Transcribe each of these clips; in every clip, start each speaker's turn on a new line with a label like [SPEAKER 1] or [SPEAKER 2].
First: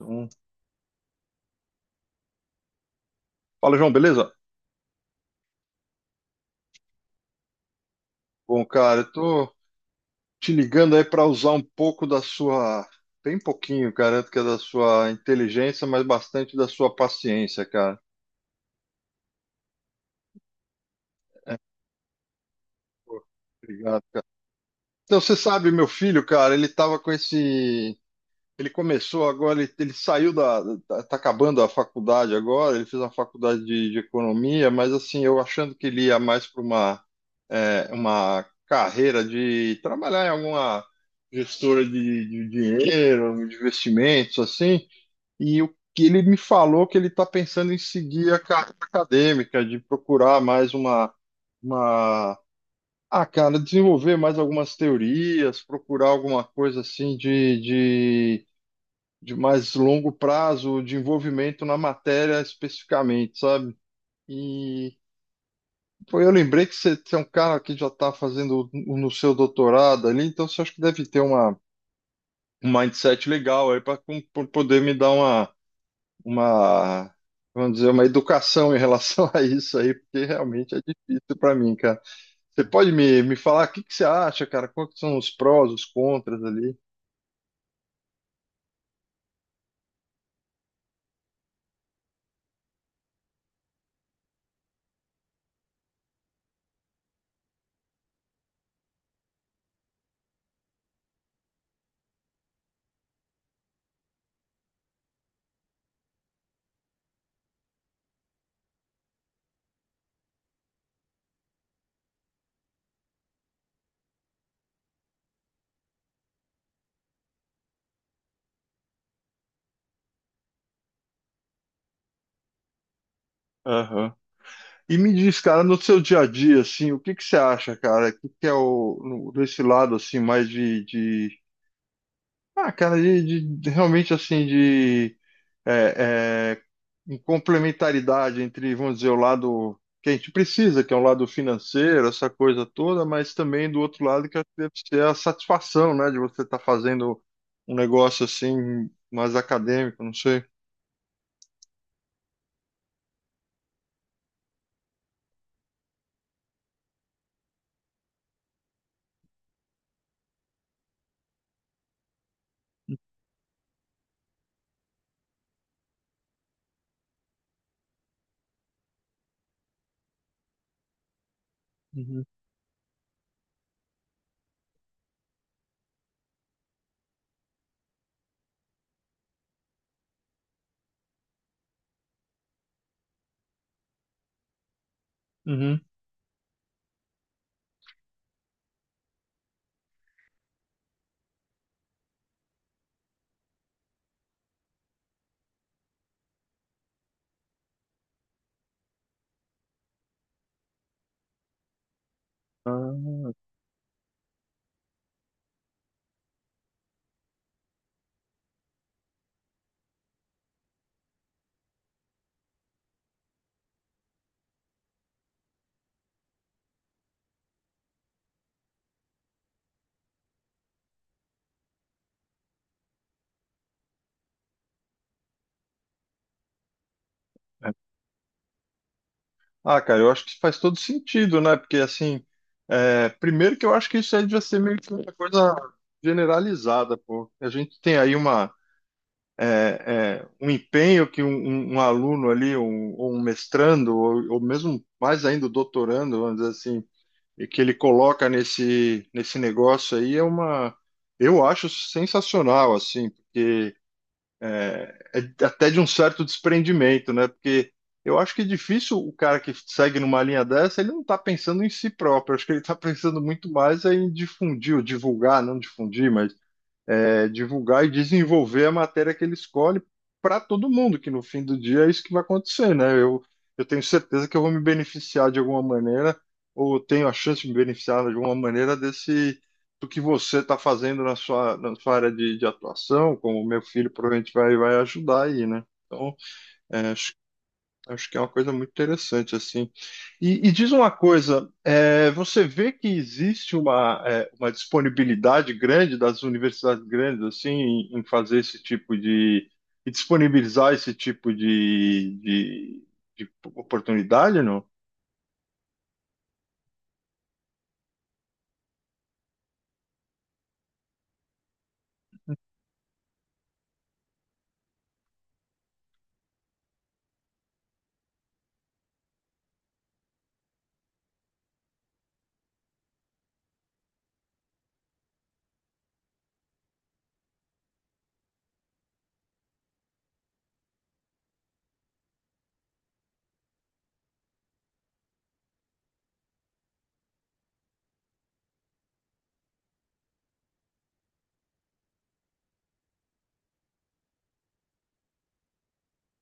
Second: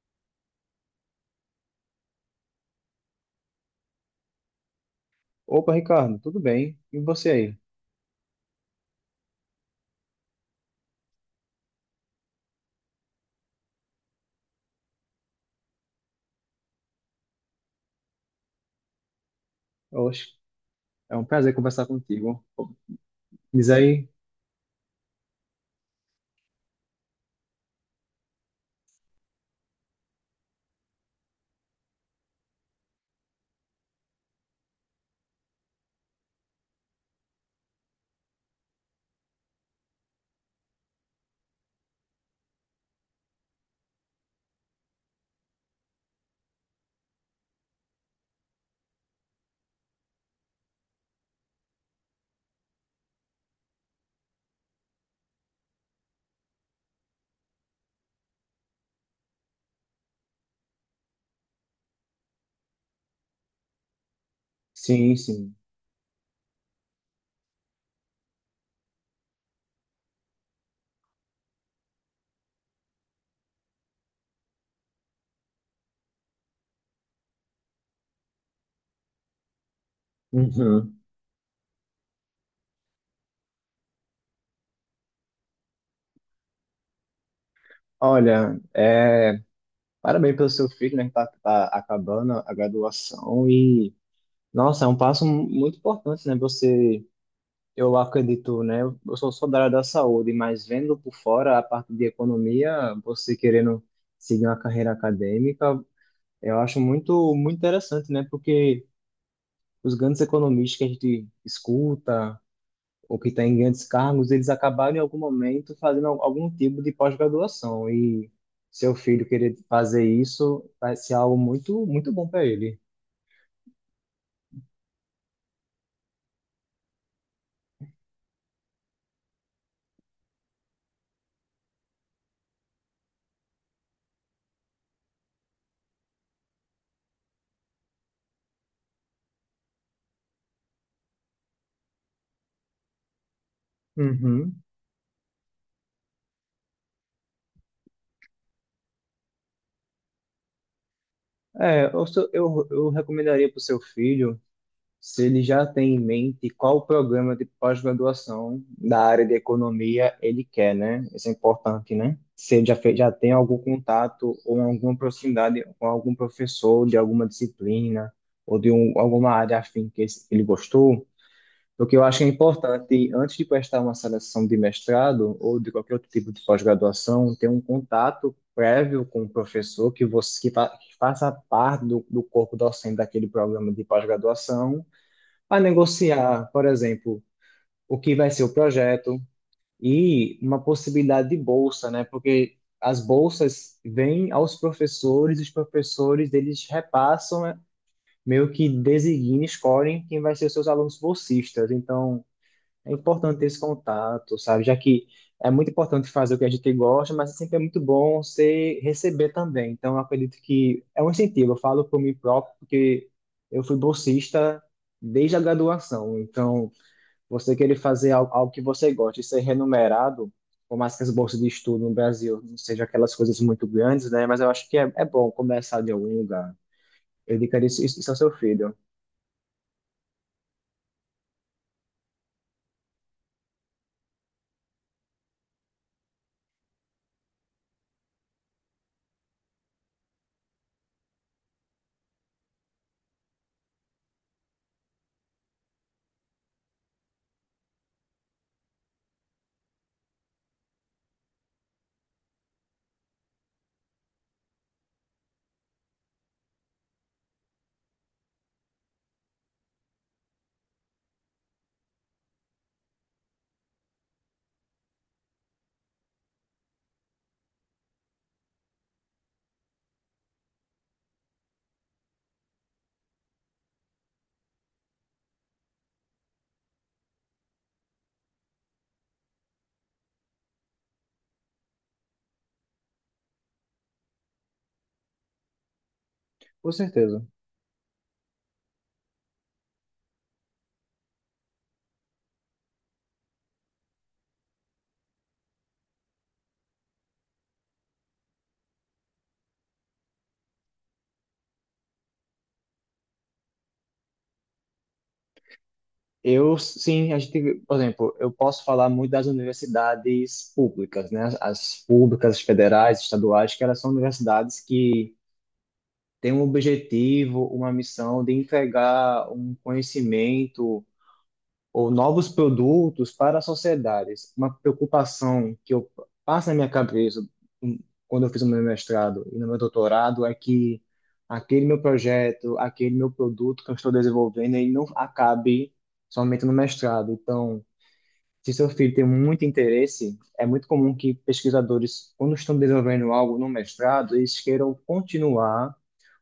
[SPEAKER 1] Um... Fala, João, beleza?
[SPEAKER 2] Opa, Ricardo, tudo bem? E você aí?
[SPEAKER 1] Bom, cara, eu tô te ligando aí pra usar um pouco da sua, bem pouquinho, garanto que é da sua inteligência, mas bastante da sua paciência, cara.
[SPEAKER 2] Oxe, é um prazer
[SPEAKER 1] É,
[SPEAKER 2] conversar contigo.
[SPEAKER 1] pô,
[SPEAKER 2] Diz
[SPEAKER 1] obrigado,
[SPEAKER 2] aí?
[SPEAKER 1] cara. Então, você sabe, meu filho, cara, ele começou agora, ele tá acabando a faculdade agora, ele fez uma faculdade de economia, mas assim, eu achando que ele ia mais para uma, uma carreira de trabalhar em alguma gestora de dinheiro, de investimentos, assim, e o que ele me falou que ele está pensando em seguir a carreira acadêmica, de procurar mais uma, uma cara, desenvolver mais algumas teorias, procurar alguma coisa assim de mais longo prazo, de envolvimento na matéria especificamente, sabe? E
[SPEAKER 2] Sim, sim.
[SPEAKER 1] pô, eu lembrei que você é um cara que já está fazendo no seu doutorado ali, então você acha que deve ter um mindset legal aí para poder me dar uma, uma, vamos dizer, uma educação em relação a isso aí, porque realmente é
[SPEAKER 2] Uhum.
[SPEAKER 1] difícil para mim, cara. Você pode me falar o que que você acha, cara? Quais que são os prós, os contras ali?
[SPEAKER 2] Olha, é, parabéns pelo seu filho, né, que tá acabando a graduação e, nossa, é um passo muito importante, né? Você, eu acredito, né? Eu sou da área da saúde, mas vendo por fora a parte de economia, você querendo seguir uma carreira acadêmica, eu acho muito, muito interessante, né? Porque os grandes economistas que a gente escuta, ou que têm grandes cargos, eles acabaram em algum momento fazendo algum tipo de pós-graduação. E seu filho querer fazer isso vai ser algo muito, muito bom para ele.
[SPEAKER 1] Aham. E me diz, cara, no seu dia a dia, assim, o que que você acha, cara? O que que é o, no- desse lado, assim, mais ah, cara, realmente, assim, é, é, em complementaridade entre, vamos dizer, o lado que a gente precisa, que é o lado financeiro, essa coisa toda, mas também do outro lado que eu acho que
[SPEAKER 2] Uhum.
[SPEAKER 1] deve ser a satisfação, né, de você estar fazendo um negócio, assim, mais acadêmico, não sei.
[SPEAKER 2] É, eu recomendaria para o seu filho, se ele já tem em mente qual o programa de pós-graduação da área de economia ele quer, né? Isso é importante, né? Se ele já, fez, já tem algum contato ou alguma proximidade com algum professor de alguma disciplina ou de alguma área afim que ele gostou. O que eu acho
[SPEAKER 1] Uhum,
[SPEAKER 2] que é importante, antes de prestar uma seleção de mestrado ou de qualquer outro tipo de pós-graduação, ter um contato prévio com o professor que você que, fa, que faça parte do corpo docente daquele programa de pós-graduação, para
[SPEAKER 1] uhum.
[SPEAKER 2] negociar, por exemplo, o que vai ser o projeto e uma possibilidade de bolsa, né? Porque as bolsas vêm aos professores, os professores eles repassam, né? Meio que designem, escolhem quem vai ser os seus alunos bolsistas. Então é
[SPEAKER 1] Ah.
[SPEAKER 2] importante ter esse contato, sabe? Já que é muito importante fazer o que a gente gosta, mas sempre é muito bom você receber também. Então, eu acredito que é um incentivo. Eu falo por mim próprio, porque eu fui bolsista desde a graduação. Então, você querer fazer algo, algo que você gosta e ser remunerado, por mais que as bolsas de estudo no Brasil não sejam aquelas coisas muito grandes, né? Mas eu acho que é bom começar de algum lugar. Eu indicaria
[SPEAKER 1] É.
[SPEAKER 2] isso ao seu filho,
[SPEAKER 1] Ah, cara, eu acho que faz todo sentido, né? Porque, assim, é, primeiro que eu acho que isso aí devia ser meio que uma coisa generalizada, pô. A gente tem aí um empenho que um aluno ali, ou um mestrando, ou mesmo mais ainda o doutorando, vamos dizer assim, e que ele coloca nesse negócio aí eu acho sensacional, assim, porque é, é até de um certo desprendimento, né? Porque eu acho que é difícil o cara que segue numa linha dessa, ele não está pensando em si próprio. Acho que ele está pensando muito mais em difundir ou divulgar, não difundir, mas é, divulgar e desenvolver a matéria que ele escolhe para todo mundo, que no fim do dia é isso que vai acontecer, né? Eu tenho certeza que eu vou me beneficiar de alguma maneira, ou tenho a chance de me beneficiar de alguma maneira desse do que você está fazendo na sua área de atuação, como o meu filho provavelmente vai ajudar aí, né? Então,
[SPEAKER 2] com
[SPEAKER 1] é, acho
[SPEAKER 2] certeza.
[SPEAKER 1] acho que é uma coisa muito interessante, assim. E diz uma coisa, é, você vê que existe uma disponibilidade grande das universidades grandes, assim, em fazer esse tipo de e disponibilizar esse tipo de oportunidade, não?
[SPEAKER 2] Eu, sim, a gente, por exemplo, eu posso falar muito das universidades públicas, né? As públicas, as federais, estaduais, que elas são universidades que têm um objetivo, uma missão de entregar um conhecimento ou novos produtos para as sociedades. Uma preocupação que eu passo na minha cabeça, hum, quando eu fiz o meu mestrado e no meu doutorado, é que aquele meu projeto, aquele meu produto que eu estou desenvolvendo, ele não acabe somente no mestrado. Então, se seu filho tem muito interesse, é muito comum que pesquisadores, quando estão desenvolvendo algo no mestrado, eles queiram continuar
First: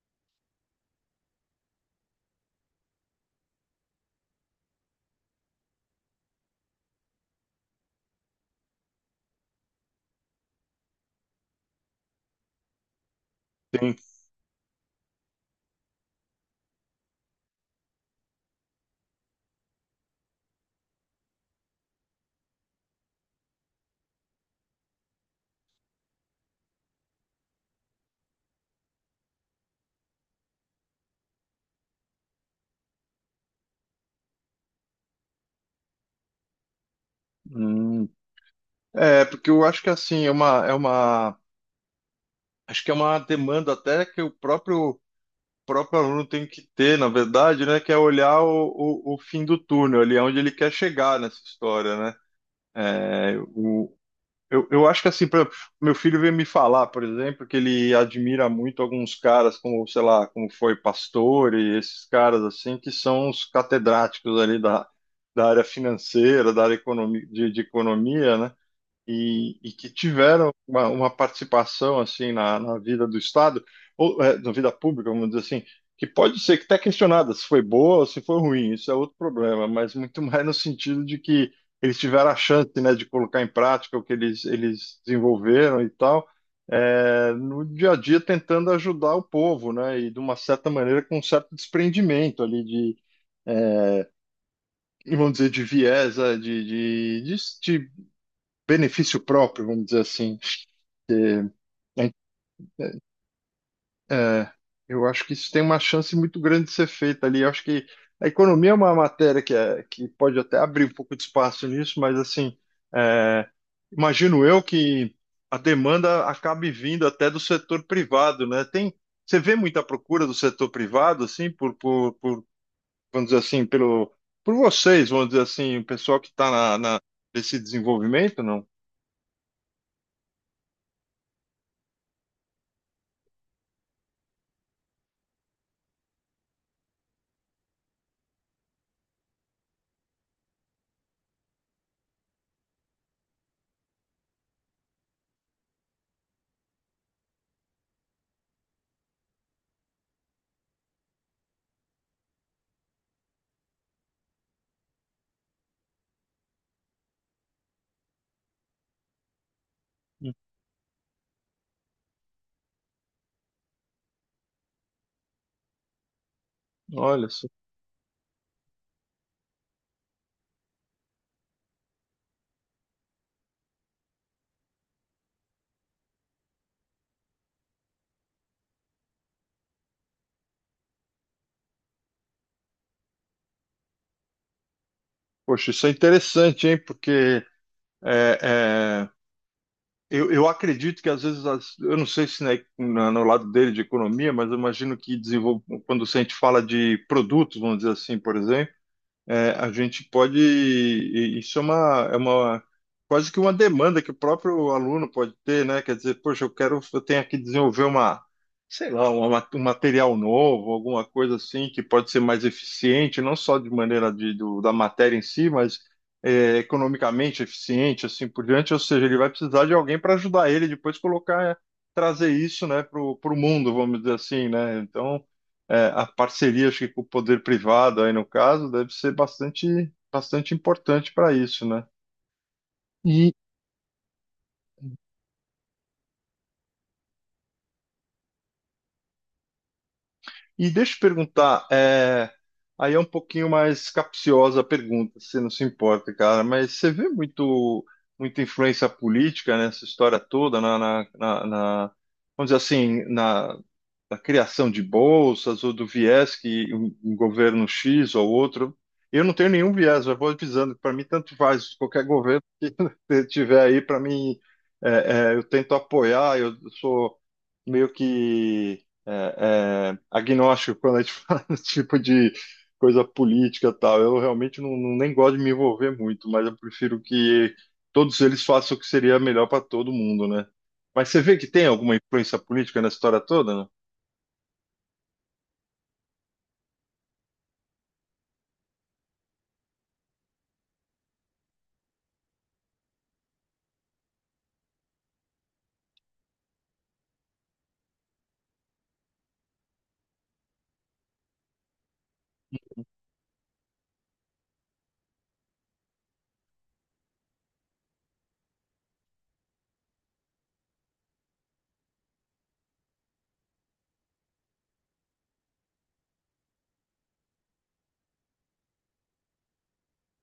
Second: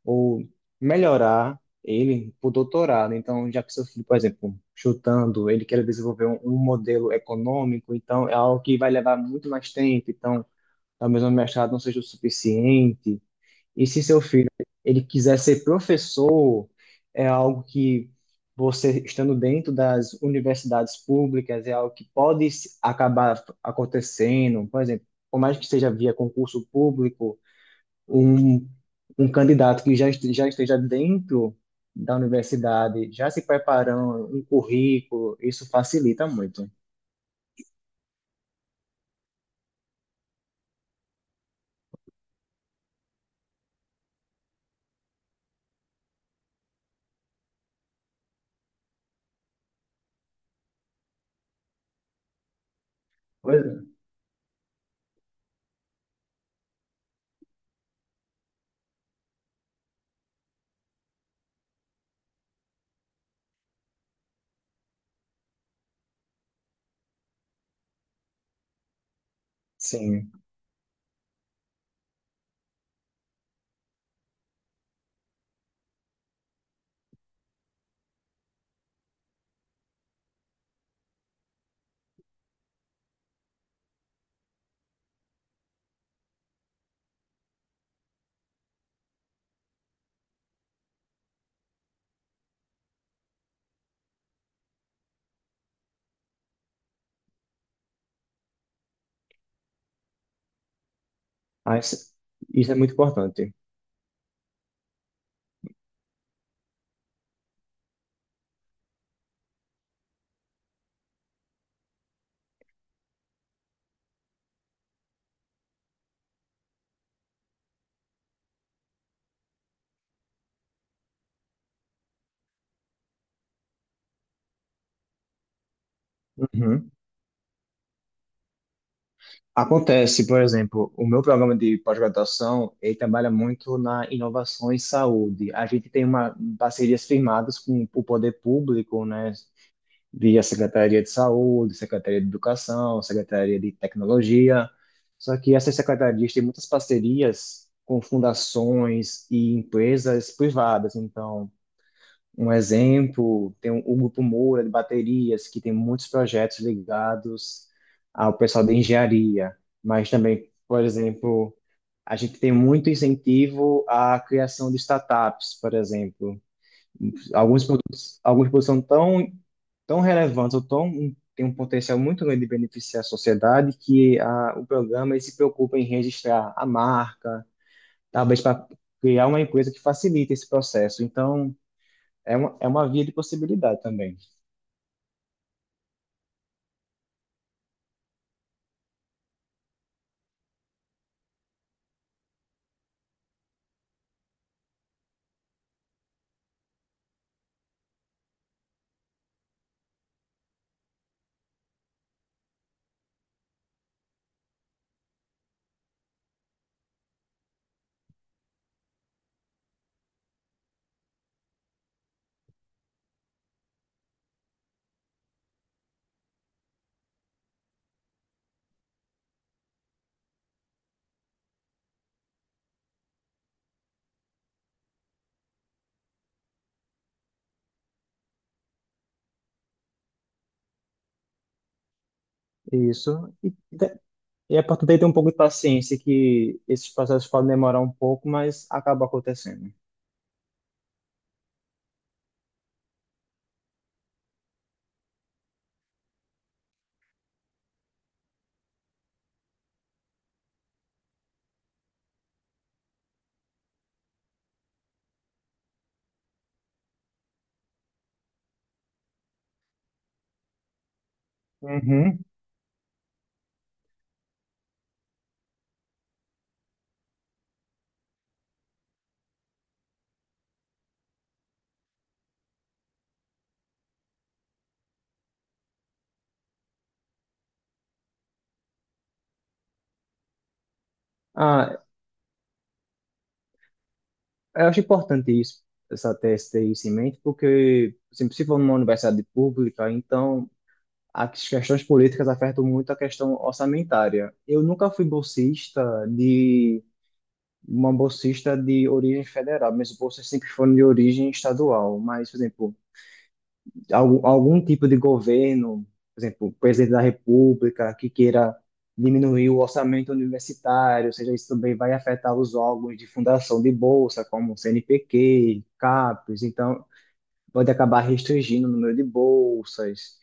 [SPEAKER 2] ou melhorar ele para o doutorado. Então, já que seu filho, por exemplo, chutando, ele quer desenvolver um modelo econômico, então é algo que vai levar muito mais tempo. Então, talvez o mestrado não seja o suficiente. E
[SPEAKER 1] Tem.
[SPEAKER 2] se seu filho ele quiser ser professor, é algo que você estando dentro das universidades públicas é algo que pode acabar acontecendo. Por exemplo, por mais que seja via concurso público, um, um candidato que já esteja dentro da universidade, já se preparando, um currículo, isso facilita muito.
[SPEAKER 1] Hum. É, porque eu acho que, assim, acho que é uma demanda até que o próprio aluno tem que ter, na verdade, né, que é olhar o fim do túnel, ali é onde ele quer chegar nessa história, né? É,
[SPEAKER 2] Pois é.
[SPEAKER 1] o, eu acho que assim, por exemplo, meu filho veio me falar, por exemplo, que ele admira muito alguns caras como, sei lá, como foi Pastor e esses caras assim, que são os catedráticos ali da área financeira, da área economi, de economia, né? E que
[SPEAKER 2] Sim,
[SPEAKER 1] tiveram uma participação assim na vida do Estado, ou na vida pública, vamos dizer assim, que pode ser que está questionada se foi boa ou se foi ruim, isso é outro problema, mas muito mais no sentido de que eles tiveram a chance, né, de colocar em prática o que eles desenvolveram e tal, no dia a dia tentando ajudar o povo, né, e de uma certa maneira com um certo desprendimento ali de eh, vamos dizer, de viés, de benefício próprio, vamos dizer assim, porque, é,
[SPEAKER 2] mas isso é muito importante.
[SPEAKER 1] é, eu acho que isso tem uma chance muito grande de ser feito ali. Eu acho que a economia é uma matéria que, é, que pode até abrir um pouco de espaço nisso, mas assim, é, imagino eu que a demanda acabe vindo até do setor privado, né? Tem, você vê muita procura do setor privado, assim, vamos dizer assim, por vocês, vamos dizer assim, o pessoal que está
[SPEAKER 2] Uhum.
[SPEAKER 1] nesse desenvolvimento, não?
[SPEAKER 2] Acontece, por exemplo, o meu programa de pós-graduação, ele trabalha muito na inovação em saúde. A gente tem uma parcerias firmadas com o poder público, né, via Secretaria de Saúde, Secretaria de Educação, Secretaria de Tecnologia. Só que essas secretarias têm muitas parcerias com fundações e empresas privadas. Então, um exemplo, tem o Grupo Moura de baterias, que tem muitos projetos ligados ao pessoal de engenharia, mas também, por exemplo, a gente tem muito incentivo à criação de startups, por exemplo.
[SPEAKER 1] Olha, só.
[SPEAKER 2] Alguns produtos são tão, tão relevantes ou tão, têm um potencial muito grande de beneficiar a sociedade que o programa ele se preocupa em registrar a marca, talvez para criar uma empresa que facilite esse processo. Então, é uma via de possibilidade também.
[SPEAKER 1] Poxa, isso é interessante, hein? Porque é, é, eu acredito que às vezes, eu não sei se né, no lado dele de economia, mas eu imagino que quando a gente fala de produtos, vamos dizer assim, por exemplo. É, a gente pode. Isso é uma, é uma quase que uma demanda que o próprio aluno pode ter, né? Quer dizer, poxa, eu quero, eu tenho que desenvolver uma, sei lá, um material novo, alguma coisa assim que pode ser mais eficiente, não só de maneira da matéria em si, mas é, economicamente eficiente, assim por diante. Ou seja, ele vai precisar de alguém para ajudar ele depois colocar, trazer isso, né, para o mundo, vamos dizer assim, né? Então é, a parceria, acho que com o poder privado aí no caso, deve ser bastante, bastante importante para isso, né?
[SPEAKER 2] Isso.
[SPEAKER 1] E,
[SPEAKER 2] E é para ter um pouco de paciência que esses processos podem demorar um pouco, mas acaba acontecendo.
[SPEAKER 1] e deixa eu te perguntar, é, aí é um pouquinho mais capciosa a pergunta, se não se importa, cara, mas você vê muito, muita influência política nessa história toda, vamos dizer assim, da criação de bolsas ou do viés que um governo X ou outro. Eu não tenho nenhum viés, eu vou avisando, para mim tanto faz, qualquer
[SPEAKER 2] Uhum.
[SPEAKER 1] governo que tiver aí, para mim, eu tento apoiar, eu sou meio que agnóstico quando a gente fala desse tipo de coisa política e tal. Eu realmente não, nem gosto de me envolver muito, mas eu prefiro que todos eles façam o que seria melhor para todo mundo, né? Mas você vê que tem
[SPEAKER 2] Ah,
[SPEAKER 1] alguma influência política na história toda.
[SPEAKER 2] eu acho importante isso, essa tese ter isso em mente, porque assim, se for numa universidade pública, então as questões políticas afetam muito a questão orçamentária. Eu nunca fui bolsista de uma bolsista de origem federal, minhas bolsas sempre foram de origem estadual, mas, por exemplo, algum tipo de governo, por exemplo, o presidente da República, que queira diminuir o orçamento universitário, ou seja, isso também vai afetar os órgãos de fundação de bolsa, como o CNPq, CAPES, então pode acabar restringindo o número de bolsas.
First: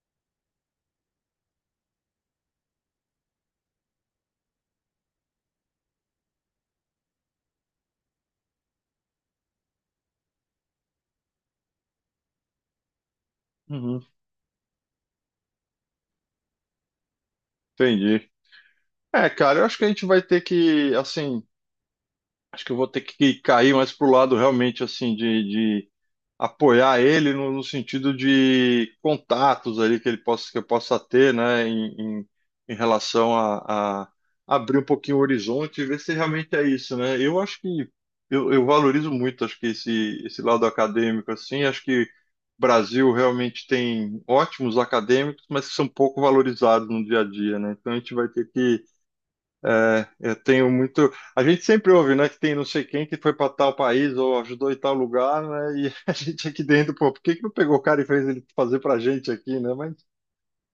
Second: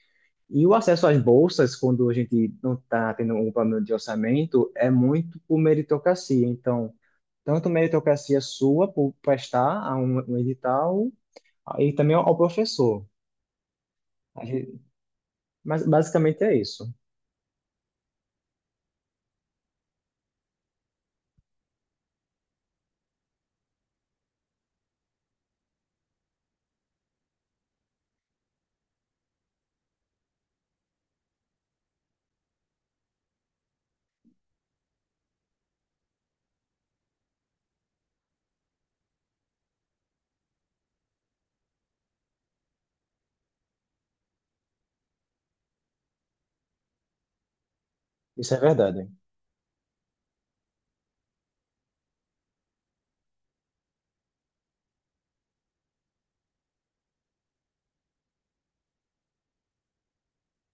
[SPEAKER 2] E o acesso às bolsas, quando a gente não está tendo um problema de orçamento, é muito por meritocracia. Então, tanto meritocracia sua por prestar a um edital, e também ao professor.
[SPEAKER 1] Uhum,
[SPEAKER 2] Mas basicamente é isso.
[SPEAKER 1] entendi. É, cara, eu acho que a gente vai ter que, assim, acho que eu vou ter que cair mais pro lado realmente, assim, de apoiar ele no sentido de contatos ali que ele possa, que eu possa ter, né, em, em relação a abrir um pouquinho o horizonte e ver se realmente é isso, né? Eu acho que eu valorizo muito, acho que esse lado acadêmico, assim, acho que o Brasil realmente tem ótimos acadêmicos, mas que são pouco valorizados no dia a dia, né? Então a gente vai ter
[SPEAKER 2] Isso é
[SPEAKER 1] que.
[SPEAKER 2] verdade.
[SPEAKER 1] É, eu tenho muito. A gente sempre ouve, né, que tem não sei quem que foi para tal país ou ajudou em tal lugar, né? E a gente aqui dentro, pô, por que que não pegou o cara e fez ele fazer para gente aqui, né? Mas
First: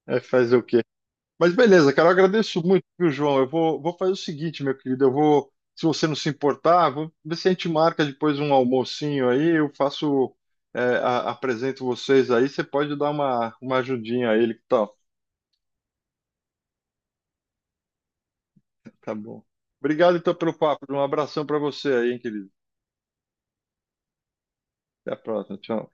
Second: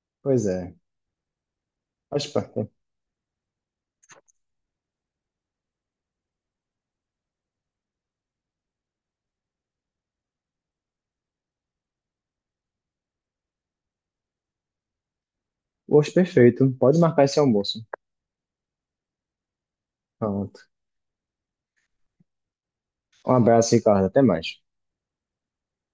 [SPEAKER 1] é,
[SPEAKER 2] Pois
[SPEAKER 1] fazer o
[SPEAKER 2] é.
[SPEAKER 1] quê? Mas beleza, cara, eu
[SPEAKER 2] Faz
[SPEAKER 1] agradeço
[SPEAKER 2] parte.
[SPEAKER 1] muito, viu, João? Eu vou fazer o seguinte, meu querido, eu vou, se você não se importar, vou ver se a gente marca depois um almocinho aí, eu faço, é, apresento vocês aí, você pode dar uma ajudinha a ele, que tal?
[SPEAKER 2] Hoje perfeito. Pode marcar esse almoço.
[SPEAKER 1] Tá bom. Obrigado, então, pelo
[SPEAKER 2] Pronto.
[SPEAKER 1] papo. Um abração para você aí, hein, querido.
[SPEAKER 2] Um abraço, Ricardo. Até mais.
[SPEAKER 1] Até a próxima. Tchau.